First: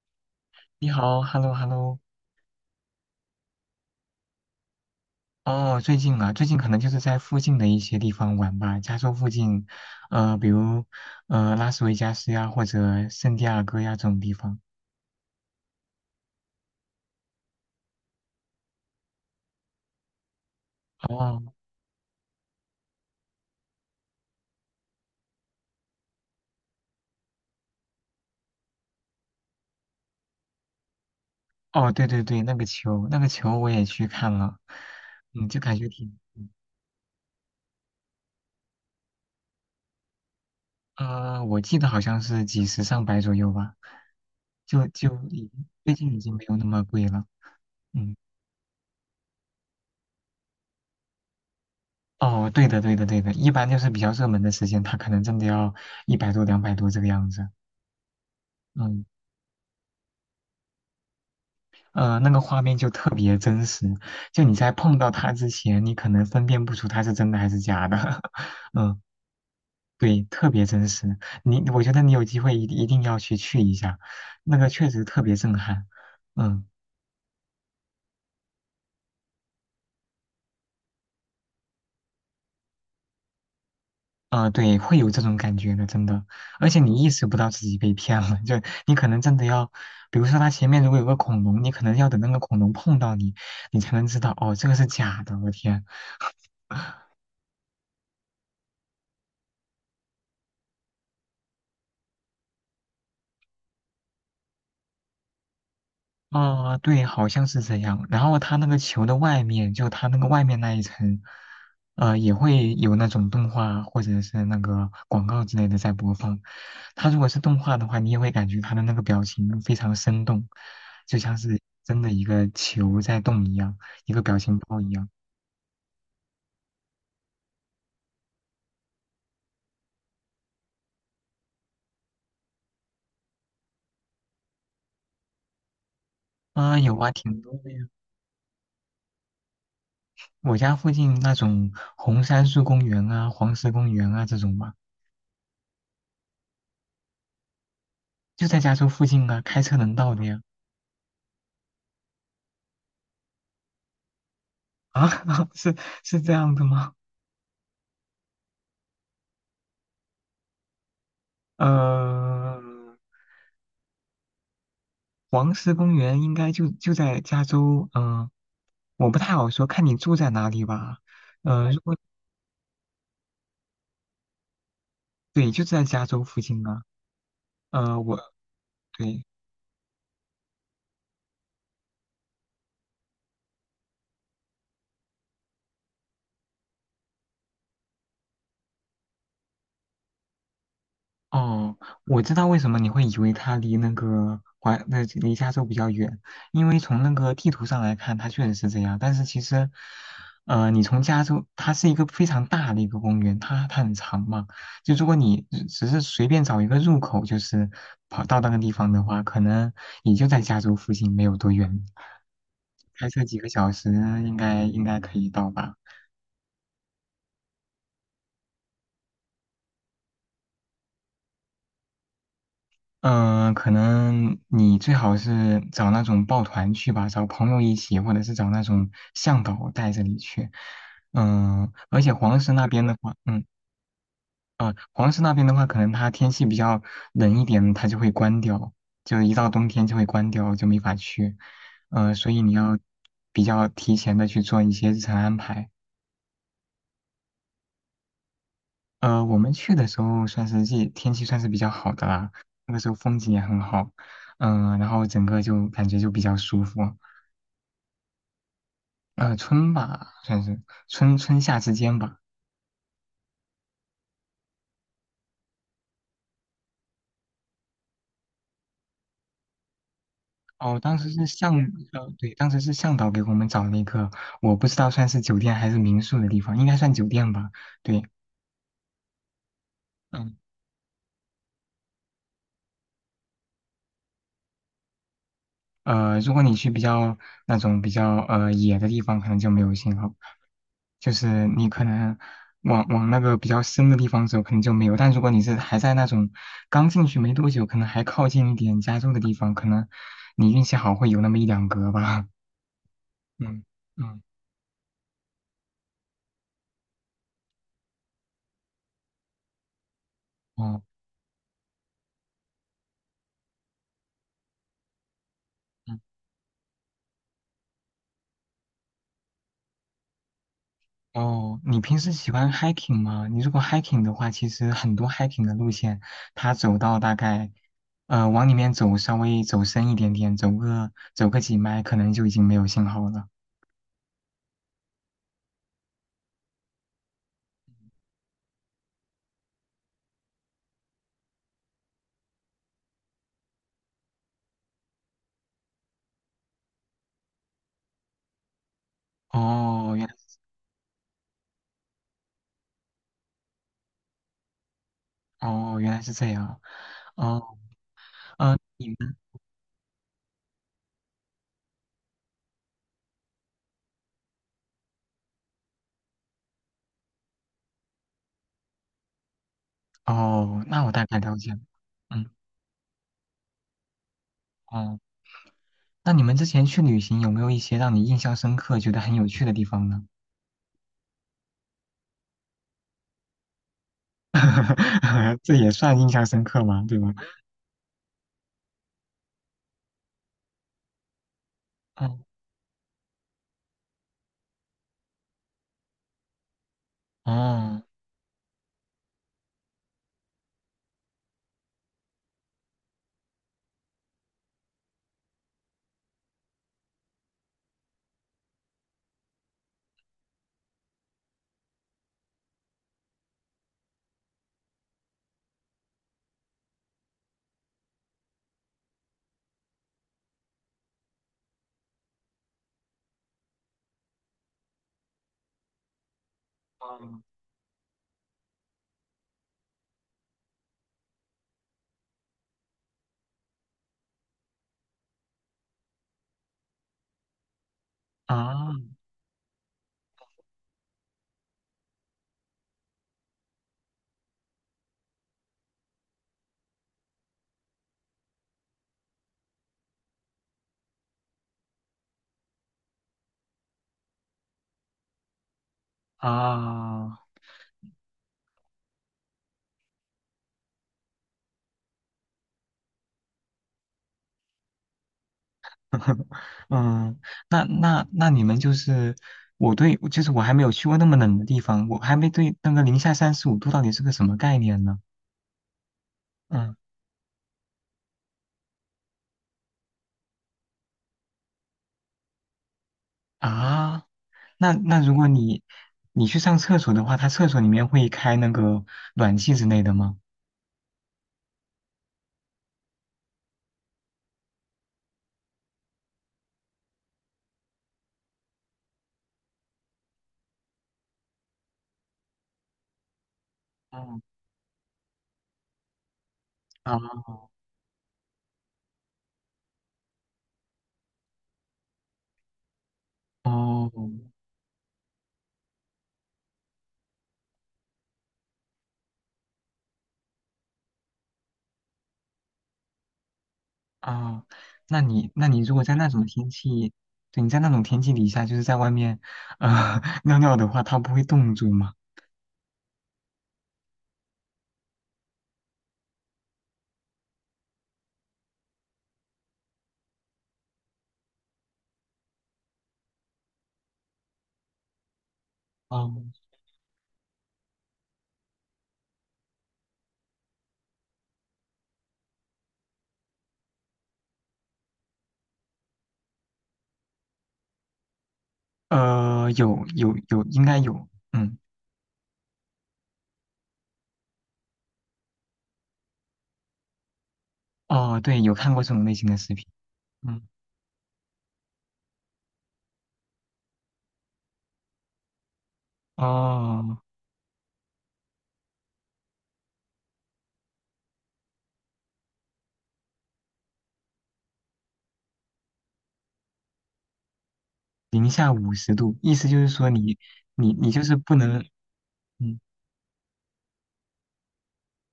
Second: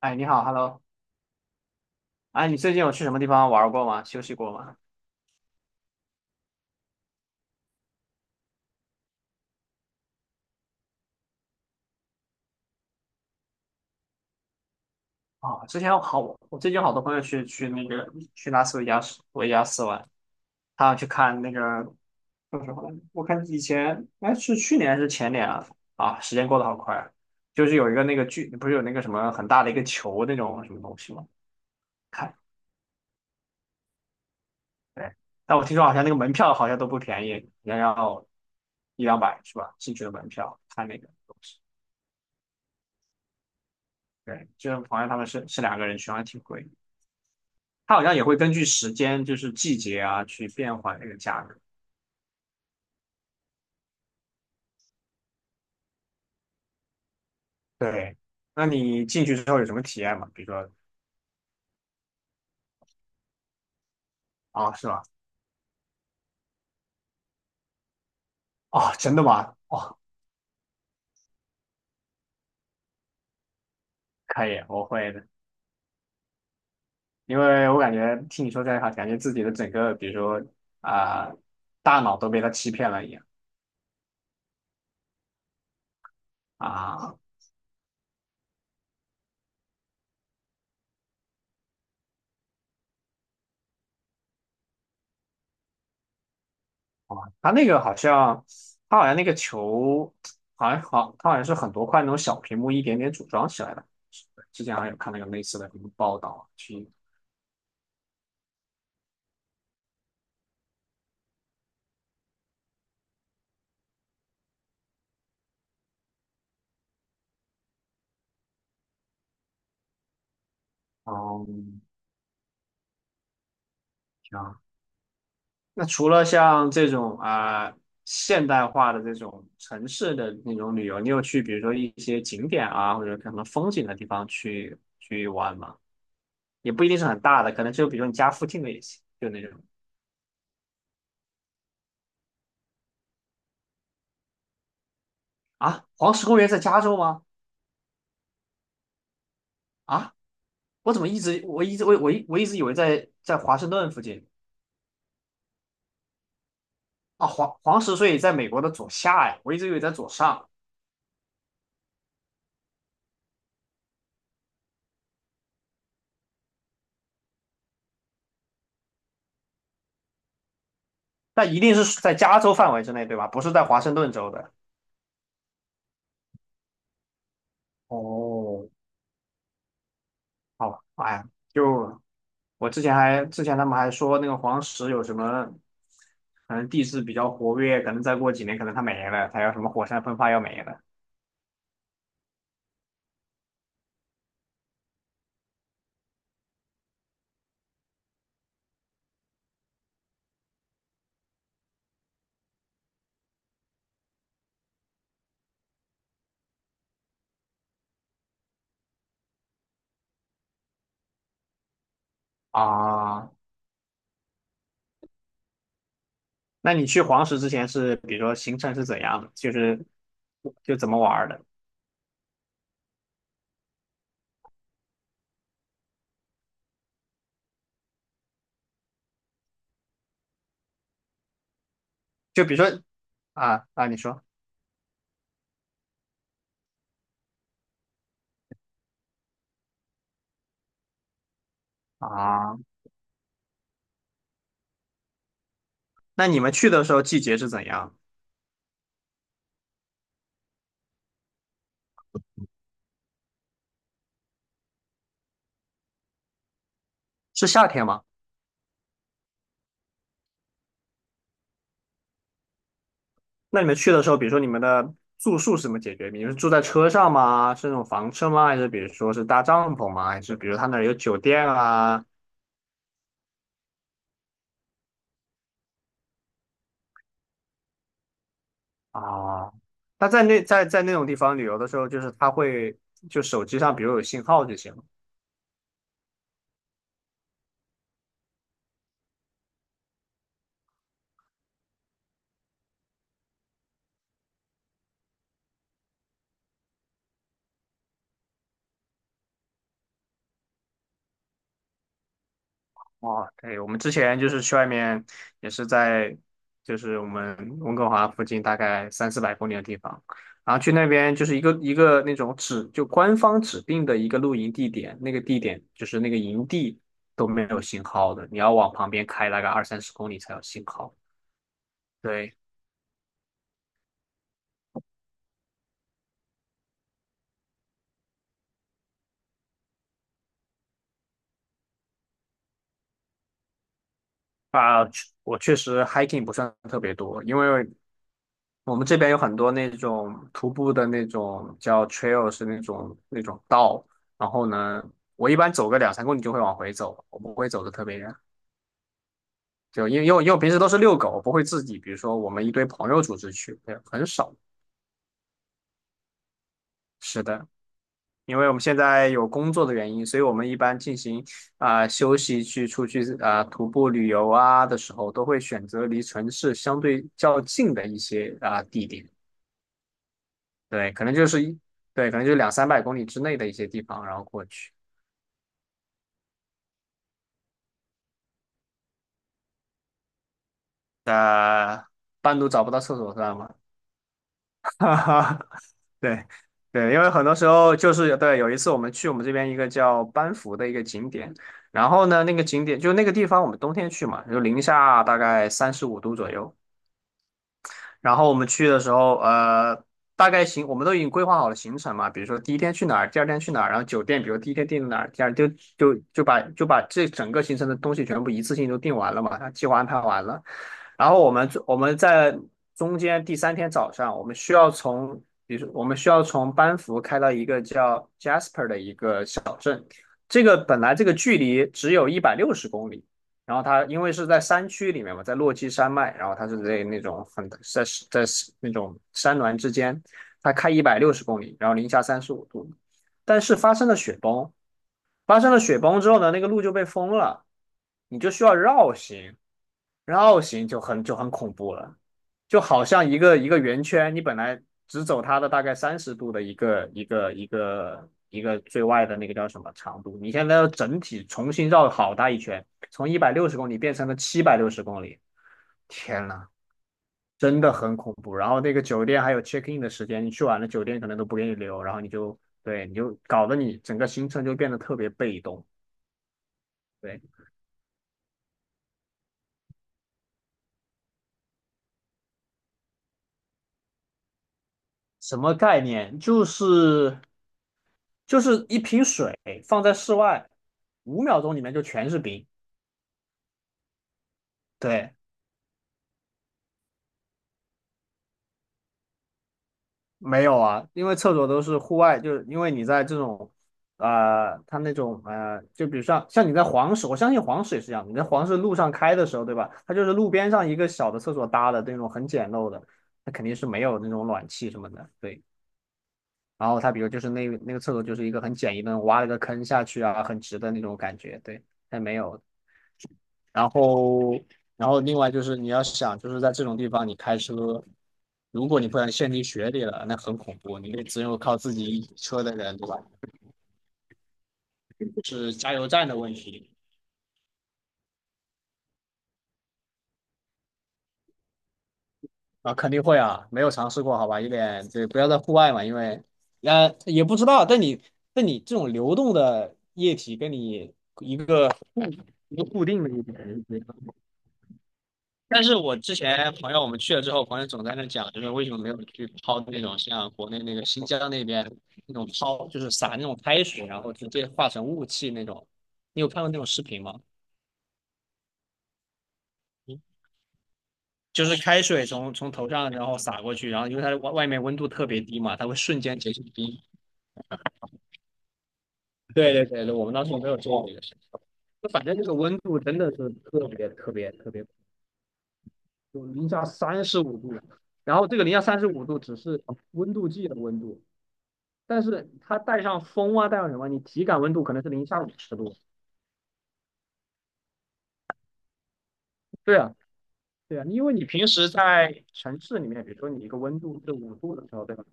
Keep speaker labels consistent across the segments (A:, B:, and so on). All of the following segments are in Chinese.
A: 哎，你好，Hello。
B: 你好，hello hello。
A: 哎，你最近有去什么地方玩过吗？休息过吗？
B: 哦，最近可能就是在附近的一些地方玩吧，加州附近，比如拉斯维加斯呀，或者圣地亚哥呀这种地方。
A: 啊、之前我最近有好多朋友去去那个去拉斯维加斯玩，他要去看
B: 哦
A: 那个叫什么来着？我看以前哎是去年还是前年啊？啊，时间过得好快，就是有一个那个剧，不是有那个什么很大的一个球那种什么东西吗？
B: 哦，对对
A: 看，
B: 对，那个球我也去看了，
A: 对，
B: 嗯，
A: 但
B: 就
A: 我
B: 感
A: 听说
B: 觉
A: 好像那个
B: 挺，
A: 门票好像都不便宜，要一两百是吧？进去的门票看那个东西，
B: 我记得好像是几十上百左右吧，
A: 对，就是
B: 就
A: 朋友
B: 就
A: 他们是
B: 已
A: 是两个
B: 最
A: 人去，
B: 近
A: 好
B: 已
A: 像
B: 经
A: 挺
B: 没有那
A: 贵。
B: 么贵了。
A: 它好像
B: 嗯，
A: 也会根据时间，就是季节啊，去变换那个价格。
B: 哦，对的对的对的，一般就是比较热门的时间，它可能真的要一百多两百多这个样子。
A: 对，那
B: 嗯。
A: 你进去之后有什么体验吗？比如说，
B: 那个画面就特别真实，就你在
A: 啊，是
B: 碰
A: 吧？
B: 到它之前，你可能分辨不出它是真的还是假的。
A: 哦，
B: 嗯，
A: 真的吗？哦，
B: 对，特别真实。我觉得你有机会一定要去一下，
A: 可
B: 那
A: 以，
B: 个
A: 我
B: 确实
A: 会
B: 特
A: 的，
B: 别震撼。嗯，
A: 因为我感觉听你说这一话，感觉自己的整个，比如说啊、大脑都被他欺骗了一样
B: 啊、对，会有这种感觉的，真的。而且你意
A: 啊。
B: 识不到自己被骗了，就你可能真的要，比如说它前面如果有个恐龙，你可能要等那个恐龙碰到你，你才能知道，哦，这个是假的，我天。
A: 哦，他那个好像，他好像那个球，好像好，他好像是很多块那种小屏幕一点点组装起来的。之前好像有看那个类似的什么报道啊，
B: 啊、
A: 去，
B: 对，好像是这样。然后它那个球的外面，就它那个外面那一层，也会有那种动画或者是那个广告之类的在播放。它如果是动画的话，你也会感觉它的那个表情非常生动，就像是
A: 嗯，
B: 真的一个球在动一样，一个表情包一样。
A: 那除了像这种啊、现代化的这种城市的那种旅游，你有去比如说一些景点啊，或者什么风景的地方去玩吗？也
B: 啊、
A: 不一
B: 有
A: 定是
B: 啊，
A: 很
B: 挺
A: 大的，
B: 多
A: 可
B: 的
A: 能
B: 呀。
A: 就比如说你家附近的也行，就那种
B: 我家附近那种红杉树公园啊、黄石公园啊这种嘛，
A: 啊，黄石公园在加州吗？
B: 就在加州附近啊，开车能到
A: 啊，
B: 的呀。
A: 我怎么一直我一直我我一我一直以为在华盛顿附近
B: 啊，是是这样的吗？
A: 啊，黄石所以在美国的左下呀，我一直以为在左上，
B: 嗯，黄石公园应该就在加州，嗯、我不太好说，看你住在哪里吧。
A: 但一
B: 嗯，
A: 定是在加州范围之内对吧？不是在华盛顿州的。
B: 对，就在加州附近啊。呃，我
A: 哦，
B: 对，
A: 好，哎呀。就我之前还之前他们还说那个黄石有什么，可能地质比较活跃，可能再过几年可能它没了，它要什么火山喷发要没了
B: 哦，我知道为什么你会以为它离那个那离加州比较远，因为从那个地图上来看，它确实是这样。但是其实，你从加州，它是一个非常大的一个公园，它很长嘛。就如果你只是随便找一个入口，就是跑到那个地方的话，可能也就在加州附近没有多远，开车
A: 啊。
B: 几个小时应该可以到吧。
A: 那你去黄石之前是，比如说行程是怎样的，就是就怎么玩儿的？
B: 嗯、可能你最好是找那种抱团去吧，找朋友一起，或者是找那种向导带着你去。嗯、而且
A: 就比如说你说
B: 黄石那边的话，可能它天气比较冷一点，它就会关掉，就一到冬天就会关掉，就没法去。所以你
A: 啊，
B: 要比较提前的去做一些日程安排。
A: 那你们去的时候季节是怎样？
B: 我们去的时候算是季天气算是比较好的啦，那个时候风景也很好，嗯、然后整个就感觉就比较舒服。
A: 是夏天吗？
B: 春吧，算是春夏之间吧。
A: 那你们去的时候，比如说你们的住宿是怎么解决？你们是住在车上吗？是那种房车吗？还是比如说是搭帐篷吗？还是比如他那
B: 哦，
A: 儿有
B: 当时
A: 酒
B: 是
A: 店
B: 向
A: 啊？
B: 对，当时是向导给我们找了一个，我不知道算是酒店还是民宿的地方，应该算酒店吧。对，
A: 啊，那在
B: 嗯、
A: 那在那种地方旅游的时候，就是它会就手机上，比如有信号就行了。
B: 如果你去那种比较野的地方，可能就没有信号，就是你可能往往那个比较深的地方走，可能就没有。但如果你是还在那种刚进去没多久，可能还靠近一点加州的地方，可能你运气好会有那么一两格吧。
A: 哦，对，
B: 嗯
A: 我们之前
B: 嗯，
A: 就是去外面，也是在就是我们温哥华附近大概三四百公里的地方，然后去
B: 哦。
A: 那边就是一个一个那种指就官方指定的一个露营地点，那个地点就是那个营地都没有信号的，你要往旁边开大概二三十公里才有信号。
B: 哦，你平时喜
A: 对
B: 欢 hiking 吗？你如果 hiking 的话，其实很多 hiking 的路线，它走到大概，往里面走，稍微走深一点点，走个几迈，可能就已经没有信号了。
A: 啊，我确实 hiking 不算特别多，因为我们这边有很多那种徒步的那种叫 trail，是那种那种道。然后呢，我一般走个两三公里就会往回走，我不会走的特别远。就
B: 哦，
A: 因为因为因为我平时都是遛狗，我不会自己，比如说我们一堆朋友组织去，对，很少。
B: 原来是这样。
A: 是的，
B: 哦，
A: 因为我
B: 呃，
A: 们现
B: 你
A: 在
B: 们
A: 有工作的原因，所以我们一般进行啊、休息去出去啊、徒步旅游啊的时候，都会选择离城市相对较近的一些啊、地点。
B: 哦，那我
A: 对，
B: 大
A: 可能
B: 概
A: 就
B: 了
A: 是
B: 解了。
A: 一，对，可
B: 嗯，
A: 能就两三百公里之内的一些地方，然后过去。
B: 哦，那你们之前去旅行有没有一些让你印象深刻、觉得很有趣的地方呢？
A: 呃，半路找不到厕所算吗？哈哈
B: 这也算印象
A: 对，
B: 深刻吗？
A: 对，
B: 对
A: 因为
B: 吧？
A: 很多时候就是对，有一次我们去我们这边一个叫班夫的一个景点，然后
B: 嗯，
A: 呢，那个景点就那个地方我们冬天去嘛，就零下大概三十五度左右，
B: 哦，
A: 然后我们去的时候，大概行，我们都已经规划好了行程嘛，比如说第一天去哪儿，第二天去哪儿，然后酒店，比如第一天定哪儿，第二天就把这整个行程的东西全部一次性都定完了嘛，计划安排完了。然后我们在中间第三天早上，我们需要从，比如说我们需要从班夫开到一个叫 Jasper 的一个小镇，这个本来这个距离只有一百六十公里，然后它因为是在山区里面嘛，在落基山脉，然后它是在那
B: 哦，
A: 种很在在那种山峦之间，它开一百六十公里，然后零下三十五度，但是发生了雪崩，发生了雪崩之后呢，那个路就被封了，你就需要
B: 啊。
A: 绕行，绕行就很就很恐怖了，就好像一个一个圆圈，你本来只走它的大概30度的一个最外的那个叫什么长度，你现在要整体重新绕好大一圈，从一百六十公里变成了760公里，天呐，
B: 啊，
A: 真的很恐怖。然后那个酒店还有 check in 的时间，你去晚了酒店可能都不给你留，然后你就对你就搞得你整个行程就变得特别被动。对，
B: 嗯，那你们就是，对，就是我还没有去过那么冷的地方，我还没对那个零下35度到底是个什么概念呢？
A: 什么概念？就
B: 嗯
A: 是就是一瓶水放在室外，5秒钟里面就全是冰。
B: 啊，那如
A: 对，
B: 果你去上厕所的话，它厕所里面会开那个暖气之类的吗？
A: 没有啊，因为厕所都是户外，就是因为你在这种，它那种就比如像你在黄石，我相信黄石也是这样，你在黄石路上开的时候，对吧？它就是路边上一个小的厕所搭的那种很简陋的，它肯定是没有那
B: 嗯
A: 种暖气什么的。对，然后它比如就是
B: 啊
A: 那那个厕所就是一个很简易的，挖了个坑下去啊，很直的那种感觉。对，它没有。然
B: 哦
A: 后，然后另外就是你要想，就是在这种地方你开车，如果你不小心陷进雪里了，那很恐怖，你得只有靠自己车的人，对吧？
B: 啊，那你那
A: 是
B: 你
A: 加
B: 如果
A: 油
B: 在
A: 站
B: 那
A: 的
B: 种
A: 问
B: 天
A: 题
B: 气，对，你在那种天气底下，就是在外面，尿尿的话，它不会冻住吗？
A: 啊，肯定会啊，没有尝试过，好吧，有点对，不要在户外嘛，因为啊也不知道，但你但你这种流动的液体跟你一个固一个固定的一点，但是我之
B: 哦，
A: 前朋友我们去了之后，朋友总在那讲，就是为什么没有去泡那种像国内那个新疆那边那种泡，就是撒那种开水，然后直接化成雾气那种。你有看过那种视频吗？
B: 有有有，应该有，
A: 就
B: 嗯，
A: 是开水从头上然后洒过去，然后因为它的外面温度特别低嘛，它会瞬间结成冰。
B: 哦，对，有看过这种类型的
A: 对
B: 视
A: 对
B: 频，
A: 对对，我们当时
B: 嗯，
A: 没有做这个事情。就反正这个温度真的是特别特别特别，就零下
B: 哦，
A: 三十五度，然后这个零下三十五度只是温度计的温度，但是它带上风啊，带上什么，你体感温度可能是零下50度。
B: 零下五十度，意思就是
A: 对
B: 说
A: 啊，
B: 你你
A: 对啊，
B: 你就
A: 因为
B: 是
A: 你
B: 不
A: 平
B: 能，
A: 时在
B: 嗯，
A: 城市里面，比如说你一个温度是五度的时候，对吧？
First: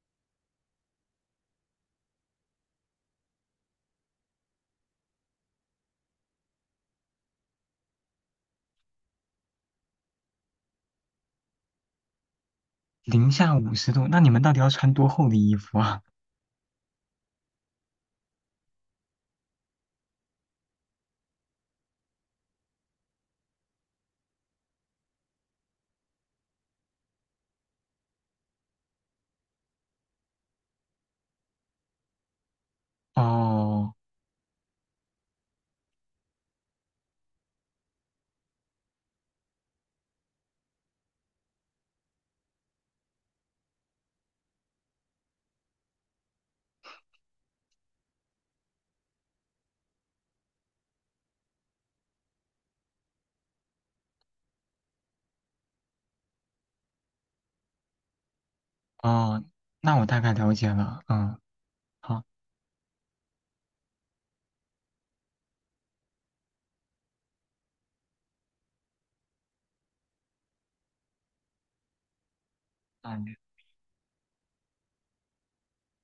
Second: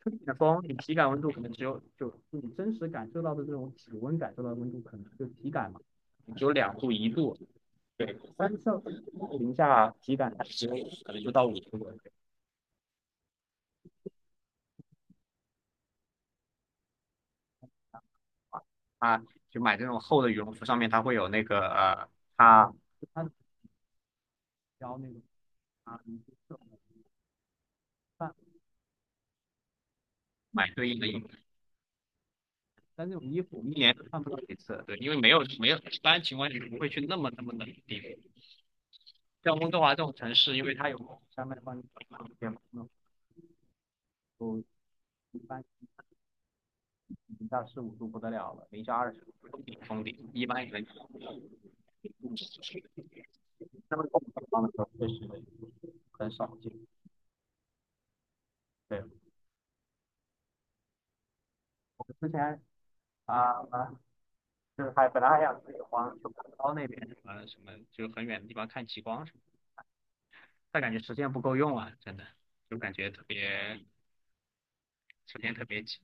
A: 吹点风，你体感温度可能只有就你真实感受到的这种体温感受到的温度，可能就体感嘛，只有两度一度。对，三上零下体感只有可能就到五度了。
B: 零下五十度，那你们到底要穿多厚的衣服啊？
A: 啊，就买这种厚的羽绒服，上面它会有那个它它标那个啊，买对应的衣但这种衣服一
B: 哦
A: 年都穿不到几次，对，因为没有，一般情况下不会去那么那么冷的地方。像温哥华这种城市，因为它有山脉帮你挡一些那都一般零下十五度不得了了，零下20度封顶封顶，一般也能。那么地方的时候确实很少见。对，
B: 哦，那我大概了解了，嗯，
A: 我
B: 好，
A: 之前啊啊，就是还本来还想自己花去广州那边什么什么，就很远的地方看极光什么，但感觉时间不够用啊，真的就感觉特
B: 嗯
A: 别时间特别紧。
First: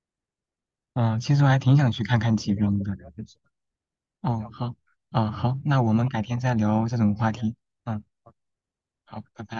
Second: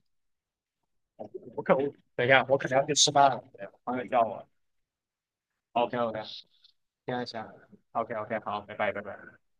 B: 嗯，其实我还
A: 我可
B: 挺
A: 我
B: 想去看
A: 等一
B: 看
A: 下，
B: 极
A: 我可
B: 光
A: 能
B: 的，
A: 要去吃饭了，朋友叫我。
B: 哦，好，啊，好，那我
A: OK
B: 们改
A: OK，
B: 天
A: 行
B: 再聊这种
A: 行
B: 话
A: 下。
B: 题，嗯，
A: OK OK，好，拜拜拜拜。
B: 好，拜拜。